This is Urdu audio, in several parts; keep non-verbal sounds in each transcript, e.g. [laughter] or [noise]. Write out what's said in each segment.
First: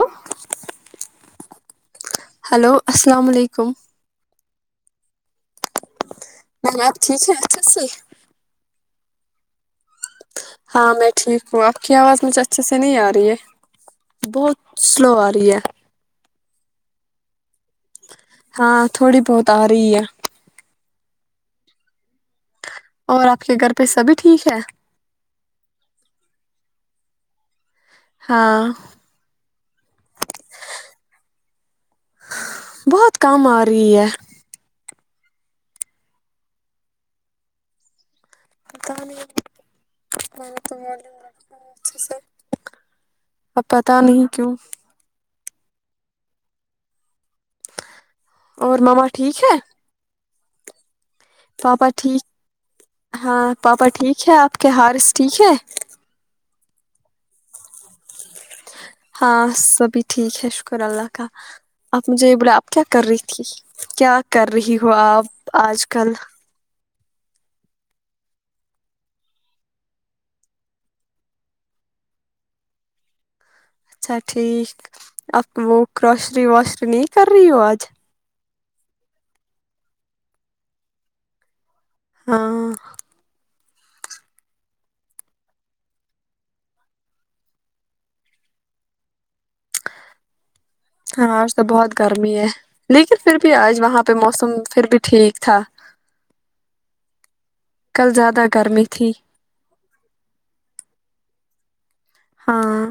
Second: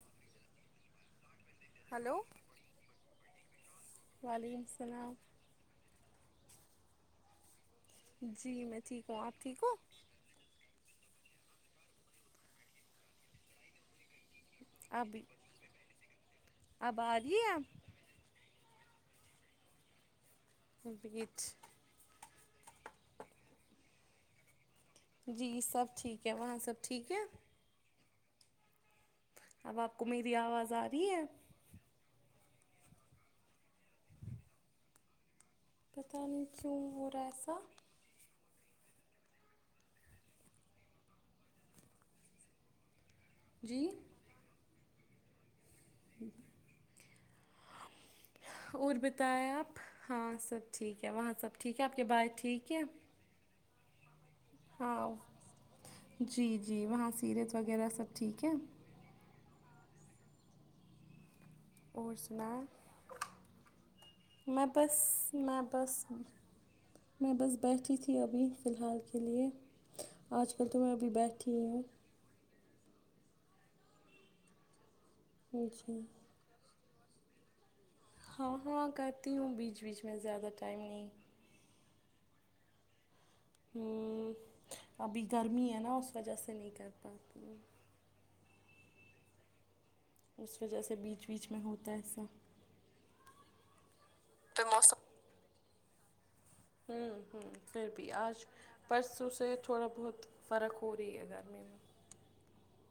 ہ ہلو ہلو السلام علیکم وعلیکم السلام آپ ٹھیک ہے اچھا سے جی میں ٹھیک ہوں آپ ٹھیک ہو ہاں میں ٹھیک ہوں آپ کی آواز مجھے اچھے سے نہیں آ رہی ہے بہت سلو اب آ رہی ہے اب آ رہیے ہاں تھوڑی بہت آ رہی ہے بیچ اور آپ کے گھر پہ سبھی ٹھیک ہے جی سب ٹھیک ہے وہاں سب ٹھیک ہے ہاں اب آپ کو میری آواز آ رہی ہے بہت کم آ رہی ہے پتہ نہیں کیوں ہورا سا [unintelligible] د نہیں م نے تومول لڑ کو اچھے سر اب جی پتا نہیں کیوں اور مما ٹھیک بتائیں ہے آپ ہاں سب ٹھیک ہے وہاں سب ٹھیک ہے آپ کے بائے ٹھیک ہے ہاں پاپا ٹھیک ہے آپ کے ہارث ہاں ٹھیک ہے جی جی وہاں سیرت وغیرہ سب ٹھیک ہے ہاں سبھی ٹھیک ہے شکر اللہ کا آپ اور مجھے یہ بولا سناؤ آپ کیا کر رہی تھی کیا کر میں رہی ہو بس آپ میں آج بس کل میں بس بیٹھی تھی ابھی فی الحال کے لیے آج کل تو میں ابھی بیٹھی ہوں اچھا ٹھیک آپ وہ جی کراشری واشری نہیں کر رہی ہو آج ہاں ہاں کرتی ہوں بیچ بیچ میں زیادہ ٹائم نہیں ہاں ہوں ابھی گرمی ہے نا اس وجہ سے نہیں کر پاتی اس پہ جیسے ہاں آج تو بہت گرمی ہے لیکن پھر بھی آج وہاں پہ موسم پھر بھی ٹھیک تھا ہوں ہوں پھر بھی کل زیادہ آج گرمی تھی پرسوں سے تھوڑا بہت فرق ہو رہی ہے گرمی میں ہاں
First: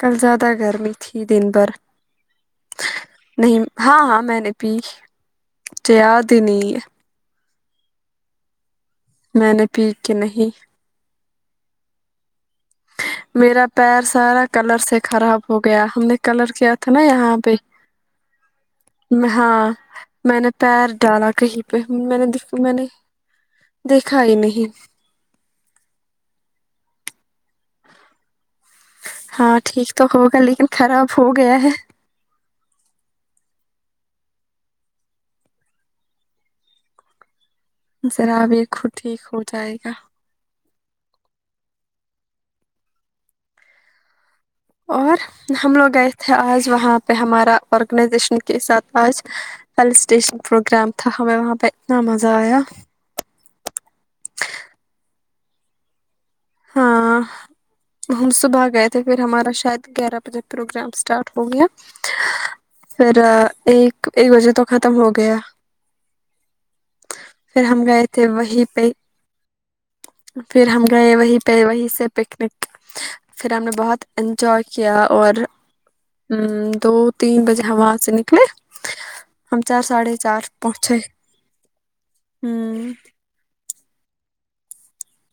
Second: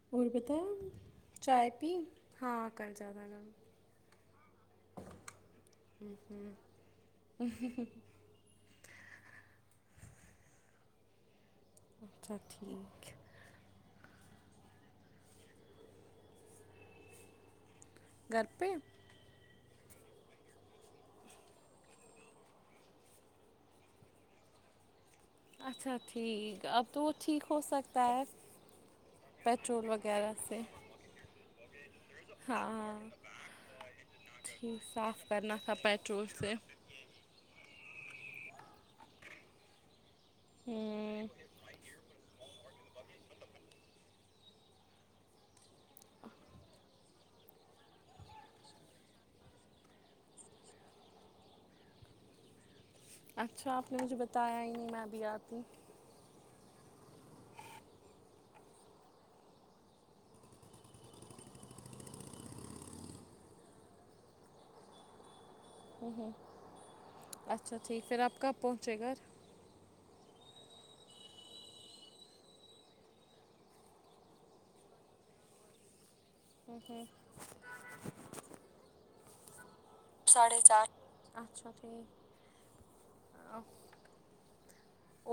کل اور زیادہ بتایا گرمی تھی دن بھر چائے پی ہاں کل زیادہ گرم نہیں ہاں ہاں میں نے پی چے یاد ہی نہیں ہے ہوں ہں ہں میں نے پی کے نہیں اچھا ٹھیک میرا پیر سارا کلر سے خراب ہو گیا ہم نے کلر کیا تھا نا یہاں پہ گھر پہ ہاں میں نے پیر ڈالا کہیں پہ میں نے دیکھا میں نے دیکھا ہی نہیں اچھا ٹھیک اب تو وہ ٹھیک ہو سکتا ہے ہاں پیٹرول ٹھیک تو وغیرہ ہوگا سے لیکن خراب ہو گیا ہے ہاں ٹھیک صاف کرنا تھا پیٹرول سے ذرا بھی خود ٹھیک ہو جائے گا ہوں اور ہم لوگ گئے تھے آج وہاں پہ ہمارا آرگنائزیشن کے ساتھ آج پلس اسٹیشن پروگرام تھا ہمیں وہاں پہ اتنا مزہ آیا اچھا آپ نے مجھے بتایا ہی نہیں میں بھی آتی ہاں ہم صبح گئے تھے پھر ہمارا شاید گیارہ بجے پروگرام اسٹارٹ ہو گیا پھر ایک ایک بجے تو ختم ہو گیا ہوں ہوں پھر اچھا ہم گئے ٹھیک پھر تھے آپ کب وہیں پہ پہنچے گھر پھر ہم گئے وہیں پہ وہیں سے پکنک پھر ہم نے بہت انجوائے کیا اور ہوں دو تین بجے ہم وہاں سے نکلے ہم چار ساڑھے چار ساڑھے سات پہنچے اچھا ٹھیک ہوں اب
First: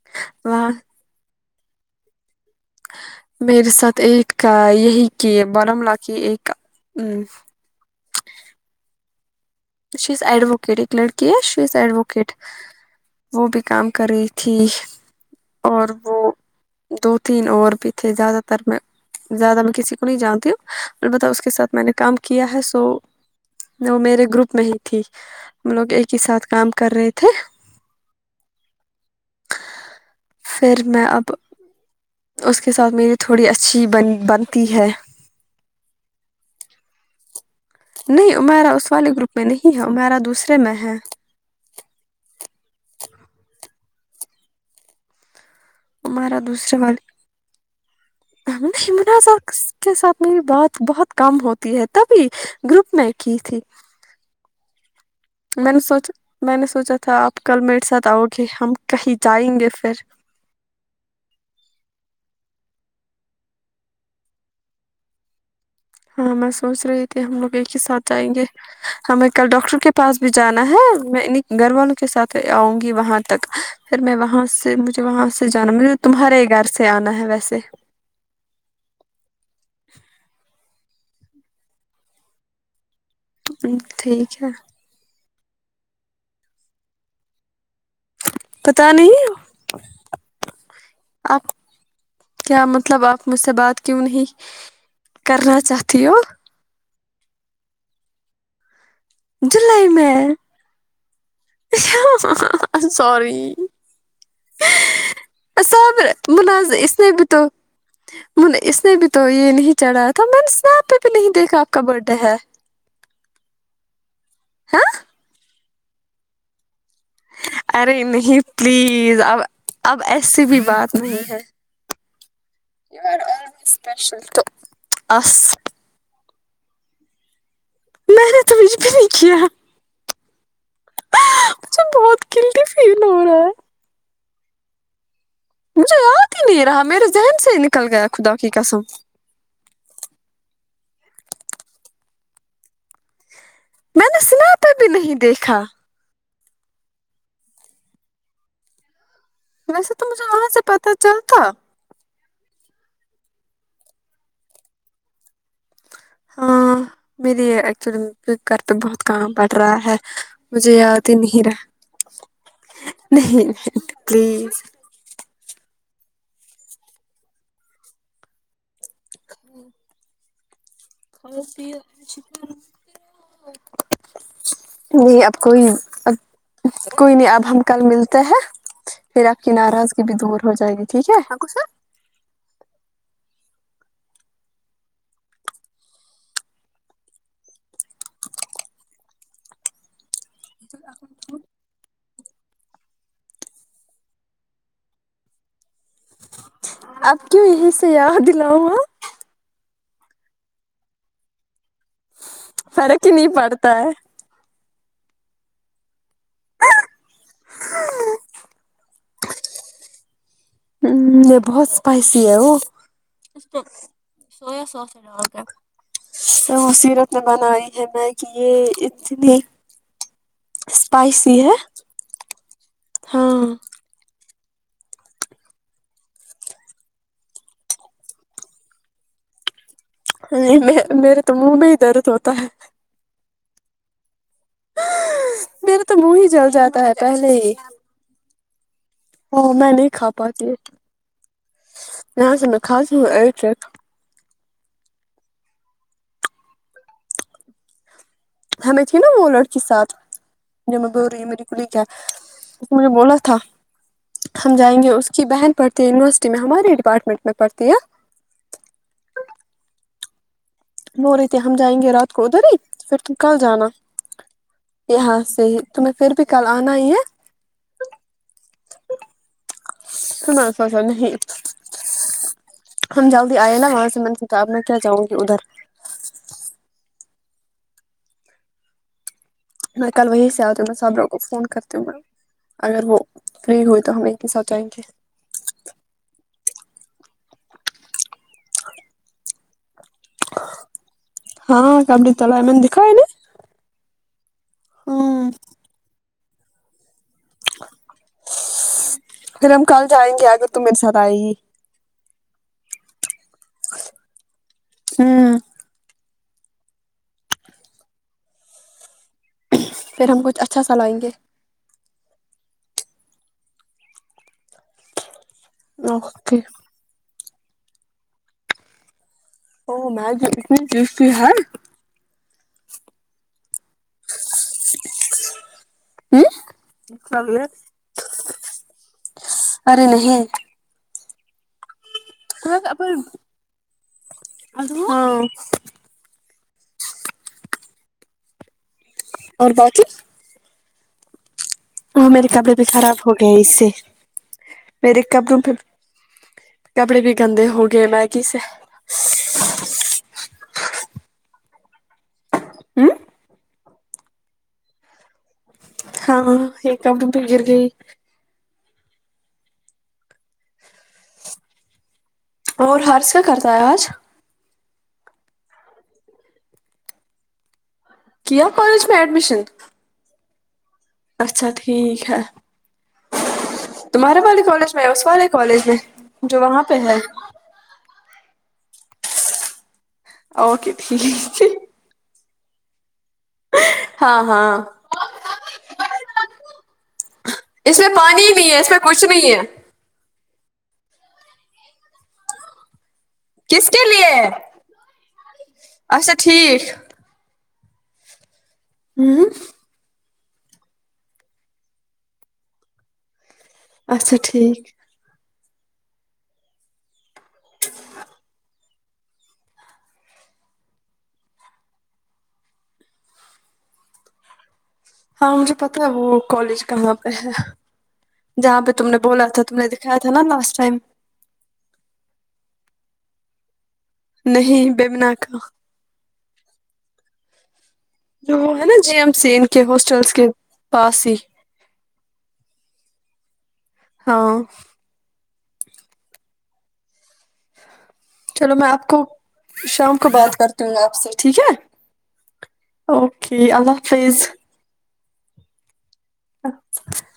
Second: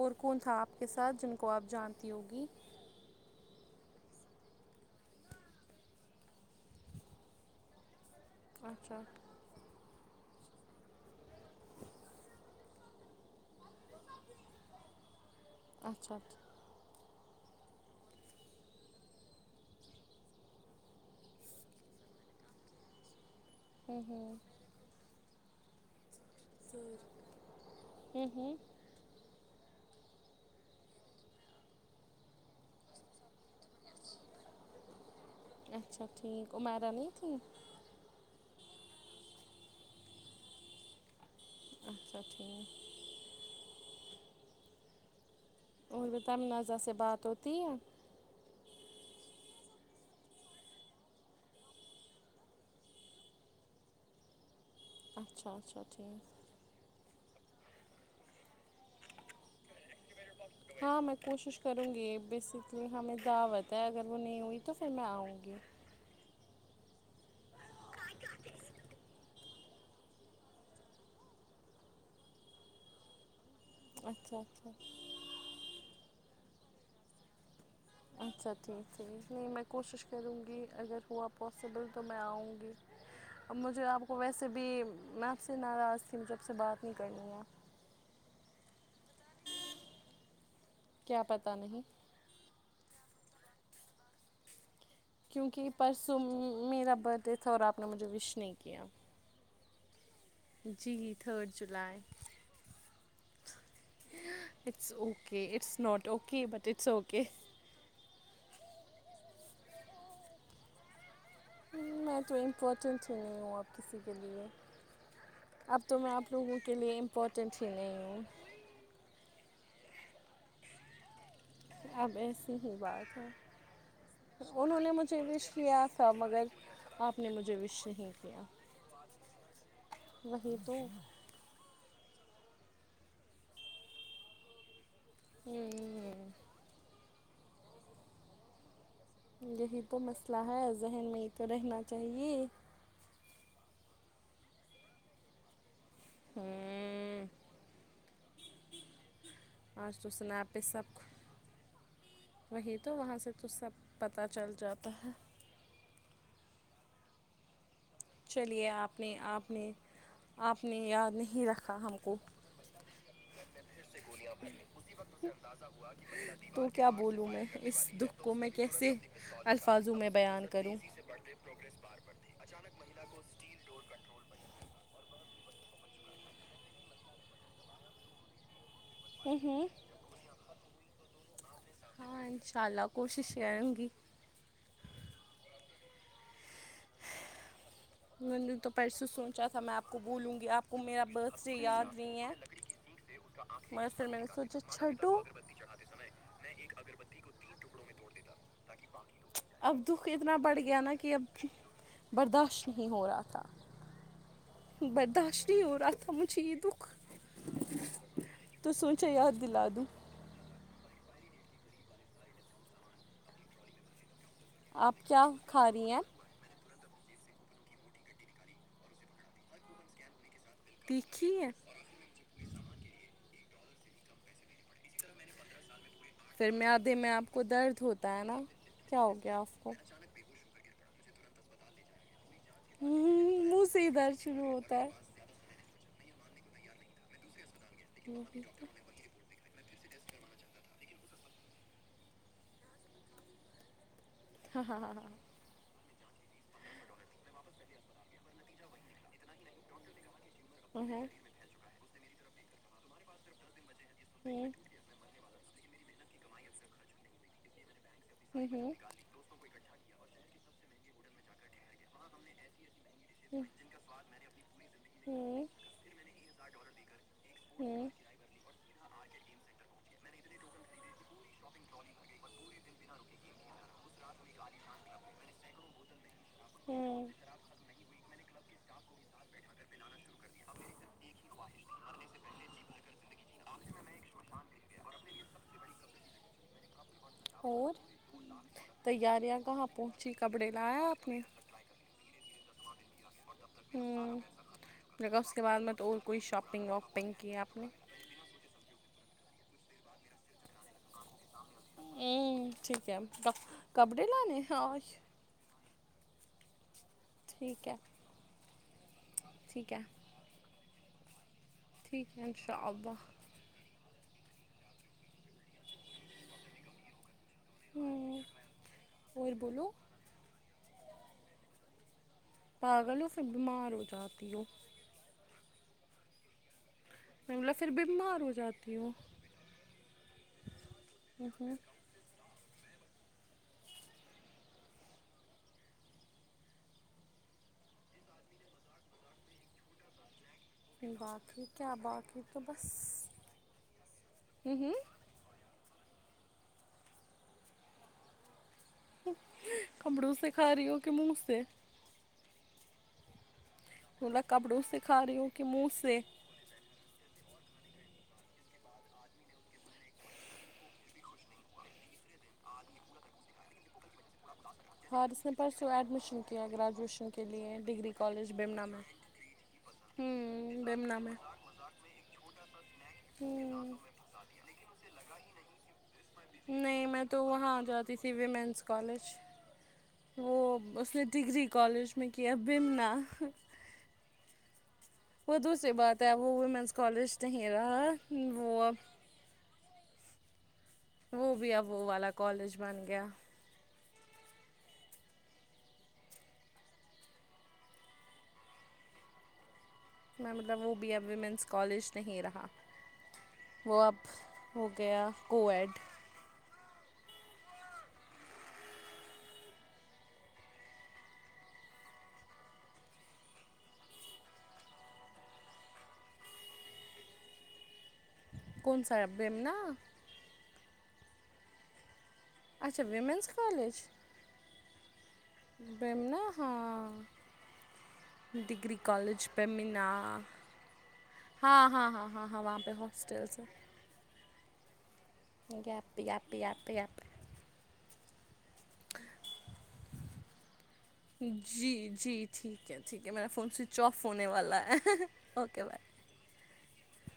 اور کون تھا وہاں آپ کے ساتھ جن کو آپ جانتی ہوگی میرے ساتھ ایک یہی کہ بارملہ کی ایک ہوں اچھا شس اڈوکیٹ ایک لڑکی ہے شس اڈوکیٹ وہ بھی کام کر رہی تھی اور اچھا وہ دو تین اور بھی تھے زیادہ تر میں زیادہ میں کسی کو نہیں جانتی ہوں البتہ اس کے ساتھ میں نے کام کیا ہے سو وہ میرے گروپ میں ہی تھی ہم لوگ ایک ہی ساتھ کام کر رہے تھے ہوں ہوں پھر میں اب اس کے ساتھ میری تھوڑی اچھی بن۔ بنتی ہے اچھا ٹھیک عمیرہ نہیں تھی نہیں عمیرا اس والے گروپ میں نہیں ہے عمیرا دوسرے میں ہے اچھا ٹھیک اور بتا ہمارا منازہ سے بات ہوتی ہے منازہ کے ساتھ میری بات بہت کم ہوتی ہے تبھی گروپ میں کی تھی اچھا میں نے اچھا سوچ ٹھیک میں نے سوچا تھا آپ کل میرے ساتھ آؤ گی ہم کہیں جائیں گے پھر ہاں میں کوشش کروں گی بیسکلی ہمیں دعوت ہے اگر وہ نہیں ہوئی تو پھر میں آؤں گی ہاں میں سوچ رہی تھی ہم لوگ ایک ہی ساتھ جائیں گے ہمیں کل ڈاکٹر کے پاس بھی جانا ہے میں انہیں گھر والوں کے ساتھ آؤں گی وہاں تک پھر میں اچھا وہاں اچھا سے مجھے وہاں سے جانا مجھے تمہارے ہی گھر سے آنا ہے ویسے اچھا ٹھیک ٹھیک نہیں میں کوشش کروں گی اگر ہوا پوسیبل تو میں آؤں گی اب مجھے آپ کو ٹھیک ویسے ہے بھی میں آپ سے ناراض تھی مجھے آپ سے بات نہیں کرنی ہے پتہ نہیں کیا آپ پتہ نہیں کیا مطلب آپ مجھ سے بات کیوں نہیں کرنا کیونکہ چاہتی ہو پرسوں میرا برتڈے تھا اور آپ نے مجھے ویش نہیں کیا جلائی میں جی تھرڈ جولائی ہ sorry it's okay it's not Sabir okay but Manazir it's اس نے اوکے بھی تو اس نے بھی تو یہ نہیں چڑھایا تھا من سنپ پے ہوں میں تو امپورٹنٹ ہی نہیں ہوں اپ کسی کے لیے ہاں اب تو میں آپ لوگوں کے لیے امپورٹنٹ ہی ارے ہوں نہیں پلیز اب اب ایسی بھی بات نہیں ہے اب ایسی ہی یو بات آر ہے آلویز اسپیشل ٹو انہوں نے مجھے اس ویش کیا تھا مگر آپ نے مجھے وش نہیں میں کیا نے تو کچھ بھی نہیں کیا وہی تو مجھے بہت گلٹی فیل ہو رہا ہے مجھے یاد ہی نہیں رہا میرے ذہن سے نکل گیا خدا کی قسم یہی تو مسئلہ ہے ذہن میں ہی تو رہنا چاہیے میں نےاسانپ پہ بھی نہیں دیکھا ہوں ویسے آج تو مجھے وہاں سنیپ سے پہ پتہ سب چلتا وہی تو وہاں سے تو سب پتہ چل جاتا ہے ہاں میری ایکچولی گھر چلیے پہ بہت آپ نے کام پڑ آپ نے رہا ہے آپ مجھے نے یاد ہی نہیں رہا رکھا ہم کو نہیں پلیز تو کیا بولوں میں اس دکھ کو میں کیسے الفاظوں میں بیان کروں اور پھر [unintelligible] نا تو نہیں اب کوئی نہیں اب کوئی نہیں اب ہم کل ملتے ہیں پھر آپ کی ناراضگی بھی دور ہو جائے گی ٹھیک ہے اب غصہ ہاں انشاء اللہ کوشش کروں گی میں نے تو پرسوں سوچا تھا میں آپ کو بولوں گی آپ کو میرا برتڈے یاد نہیں ہے ویسے میں نے سوچا چھاٹو میں ایک اگربتی اب کو کیوں تین یہیں ٹکڑوں سے میں توڑ یاد دیتا دلاؤں تاکہ باقی اب دکھ اتنا بڑھ گیا نا کہ اب برداشت نہیں ہو فرق ہی رہا تھا پڑتا ہے برداشت نہیں ہو رہا تھا مجھے یہ دکھ تو سوچا یاد دلا دوں ہمم یہ بہت اسپائسی ہے وہ آپ کیا کھا رہی ہیں س سیرت نے بنائی ہے میگی یہ اتنی اسپائسی ہے ہاں ایک طرف میں نے پندرہ سال میں پھر میادے میں آپ کو درد ہوتا ہے نا کیا ہو گیا آپ کو نہیں میں میرے تو منہ میں ہی درد ہوتا ہے ہممم منہ سے ھی درد شروع ہوتا ہے میرا تو منہ ہی جل جاتا ہے پہلے ہی [unintelligible] ہاں میں نہیں کھا پاتی ہے یہاں سے میں کھاتی ہوں ایک ایک ہاں ہاں ہاں ہاں ہاں ہمیں تھی نا وہ لڑکی ساتھ جمع بور کھلی کیا اس نے بولا تھا ہم ہاں جائیں گے اس ج بہن پڑتی یونیورسٹی میں ہماری ڈپارٹمنٹ میں پڑھتی ہے ہوں ہوں مو رہے تھے ہم جائیں گے رات کو ادھر ہی پھر تم کل جانا یہاں ہاں سے ہی تمہیں پھر بھی کل آنا ہی ہے ہوں سناسوسا نہیں ہم جلدی آئے نا وہاں سے من ستا اب میں کیا چاہوں گی ادھر ہوں میں کل وہیں سے آتی ہوں میں صابرہ کو فون کرتی ہوں میں اگر وہ فری ہوئی تو ہم ایک ہی ساتھ جائیں گے اور تیاریاں کہا پو جی کپڑے لایا اپ نے ہاں کپڑے تولیے ہم نے دکھائے نا ہم لگہ ہوں اس کے بعد میں تو اور کوئی شاپنگ واپنگ کی آپ نے پھر ہم کل جائیں گے اگر تو میرے ساتھ آئ ہوں ٹھیک ہے کپڑے لانے ہاش ہوں ٹھیک ہے ٹھیک ہے پھر ہم کچھ اچھا سا لائیں گے ٹھیک ہے ان شاء اللہ اوکے ہمم اور بولو او میگی اتنی تھیکھی ہے پاگل ہو پھر بیمار ہو جاتی ہو ہوں میں بولا پھر بیمار ہو جاتی ہوں ارے نہیں ہاں [unintelligible] اور باقی باقی کیا وہ باقی میری تو کپڑے بھی بس خراب ہو گیا اس سے ہوں ہوں میرے کپڑوں پھر کپڑے بھی گندے ہو گئے میگی سے کپڑوں سے کھا رہی ہوں کے منہ سے ہوں تھوڑا کپڑوں سے کھا رہی ہوں ہاں یہ کپڑوں پے گر گئی اور ہارس کیا کرتا ہے آج ہارس نے پرسوں ایڈمیشن کیا گریجویشن کے لیے ڈگری کالج کیا بیمنا میں کالج ایڈمیشن ہوں بیمنا میں اچھا ٹھیک ہے ہوں تمہارے والے کالج میں اس والے کالج میں جو وہاں پہ نہیں ہے میں تو وہاں جاتی تھی ویمنس کالج وہ اوکے اس نے ڈگری ٹھیک کالج میں کیا بمنا ہاں ہاں وہ دوسری بات ہے اب وہ ویمنس کالج نہیں رہا وہ اب سمایا وہ بھی اب وہ والا کالج بن گیا کس کے لیے اچھا ٹھیک ہوں میں مطلب وہ بی اب ویمنس کالج نہیں رہا وہ اب اچھا ہو ٹھیک گیا کوایڈ ہاں مجھے پتا ہے وہ کالج کہاں پہ ہے جہاں پہ کون تم نے سا بولا تھا بیمنا تم نے دکھایا تھا نا لاسٹ ٹائم اچھا ویمینس کالج نہیں بیمنا کا بمنا ہاں جو وہ ہے ڈگری نا جی ایم کالج سی ان کے بیمنا ہاسٹلس کے پاس ہی ہاں ہاں ہاں ہاں ہاں وہاں پہ ہاسٹلس ہے ہاں آ پ آ پی آپی آپ چلو میں آپ کو شام کو بات کرتی ہوں آپ سے ٹھیک ہے جی جی ٹھیک ہے اوکے اللہ حافظ ہ ہ اوکے بائے [inaudible]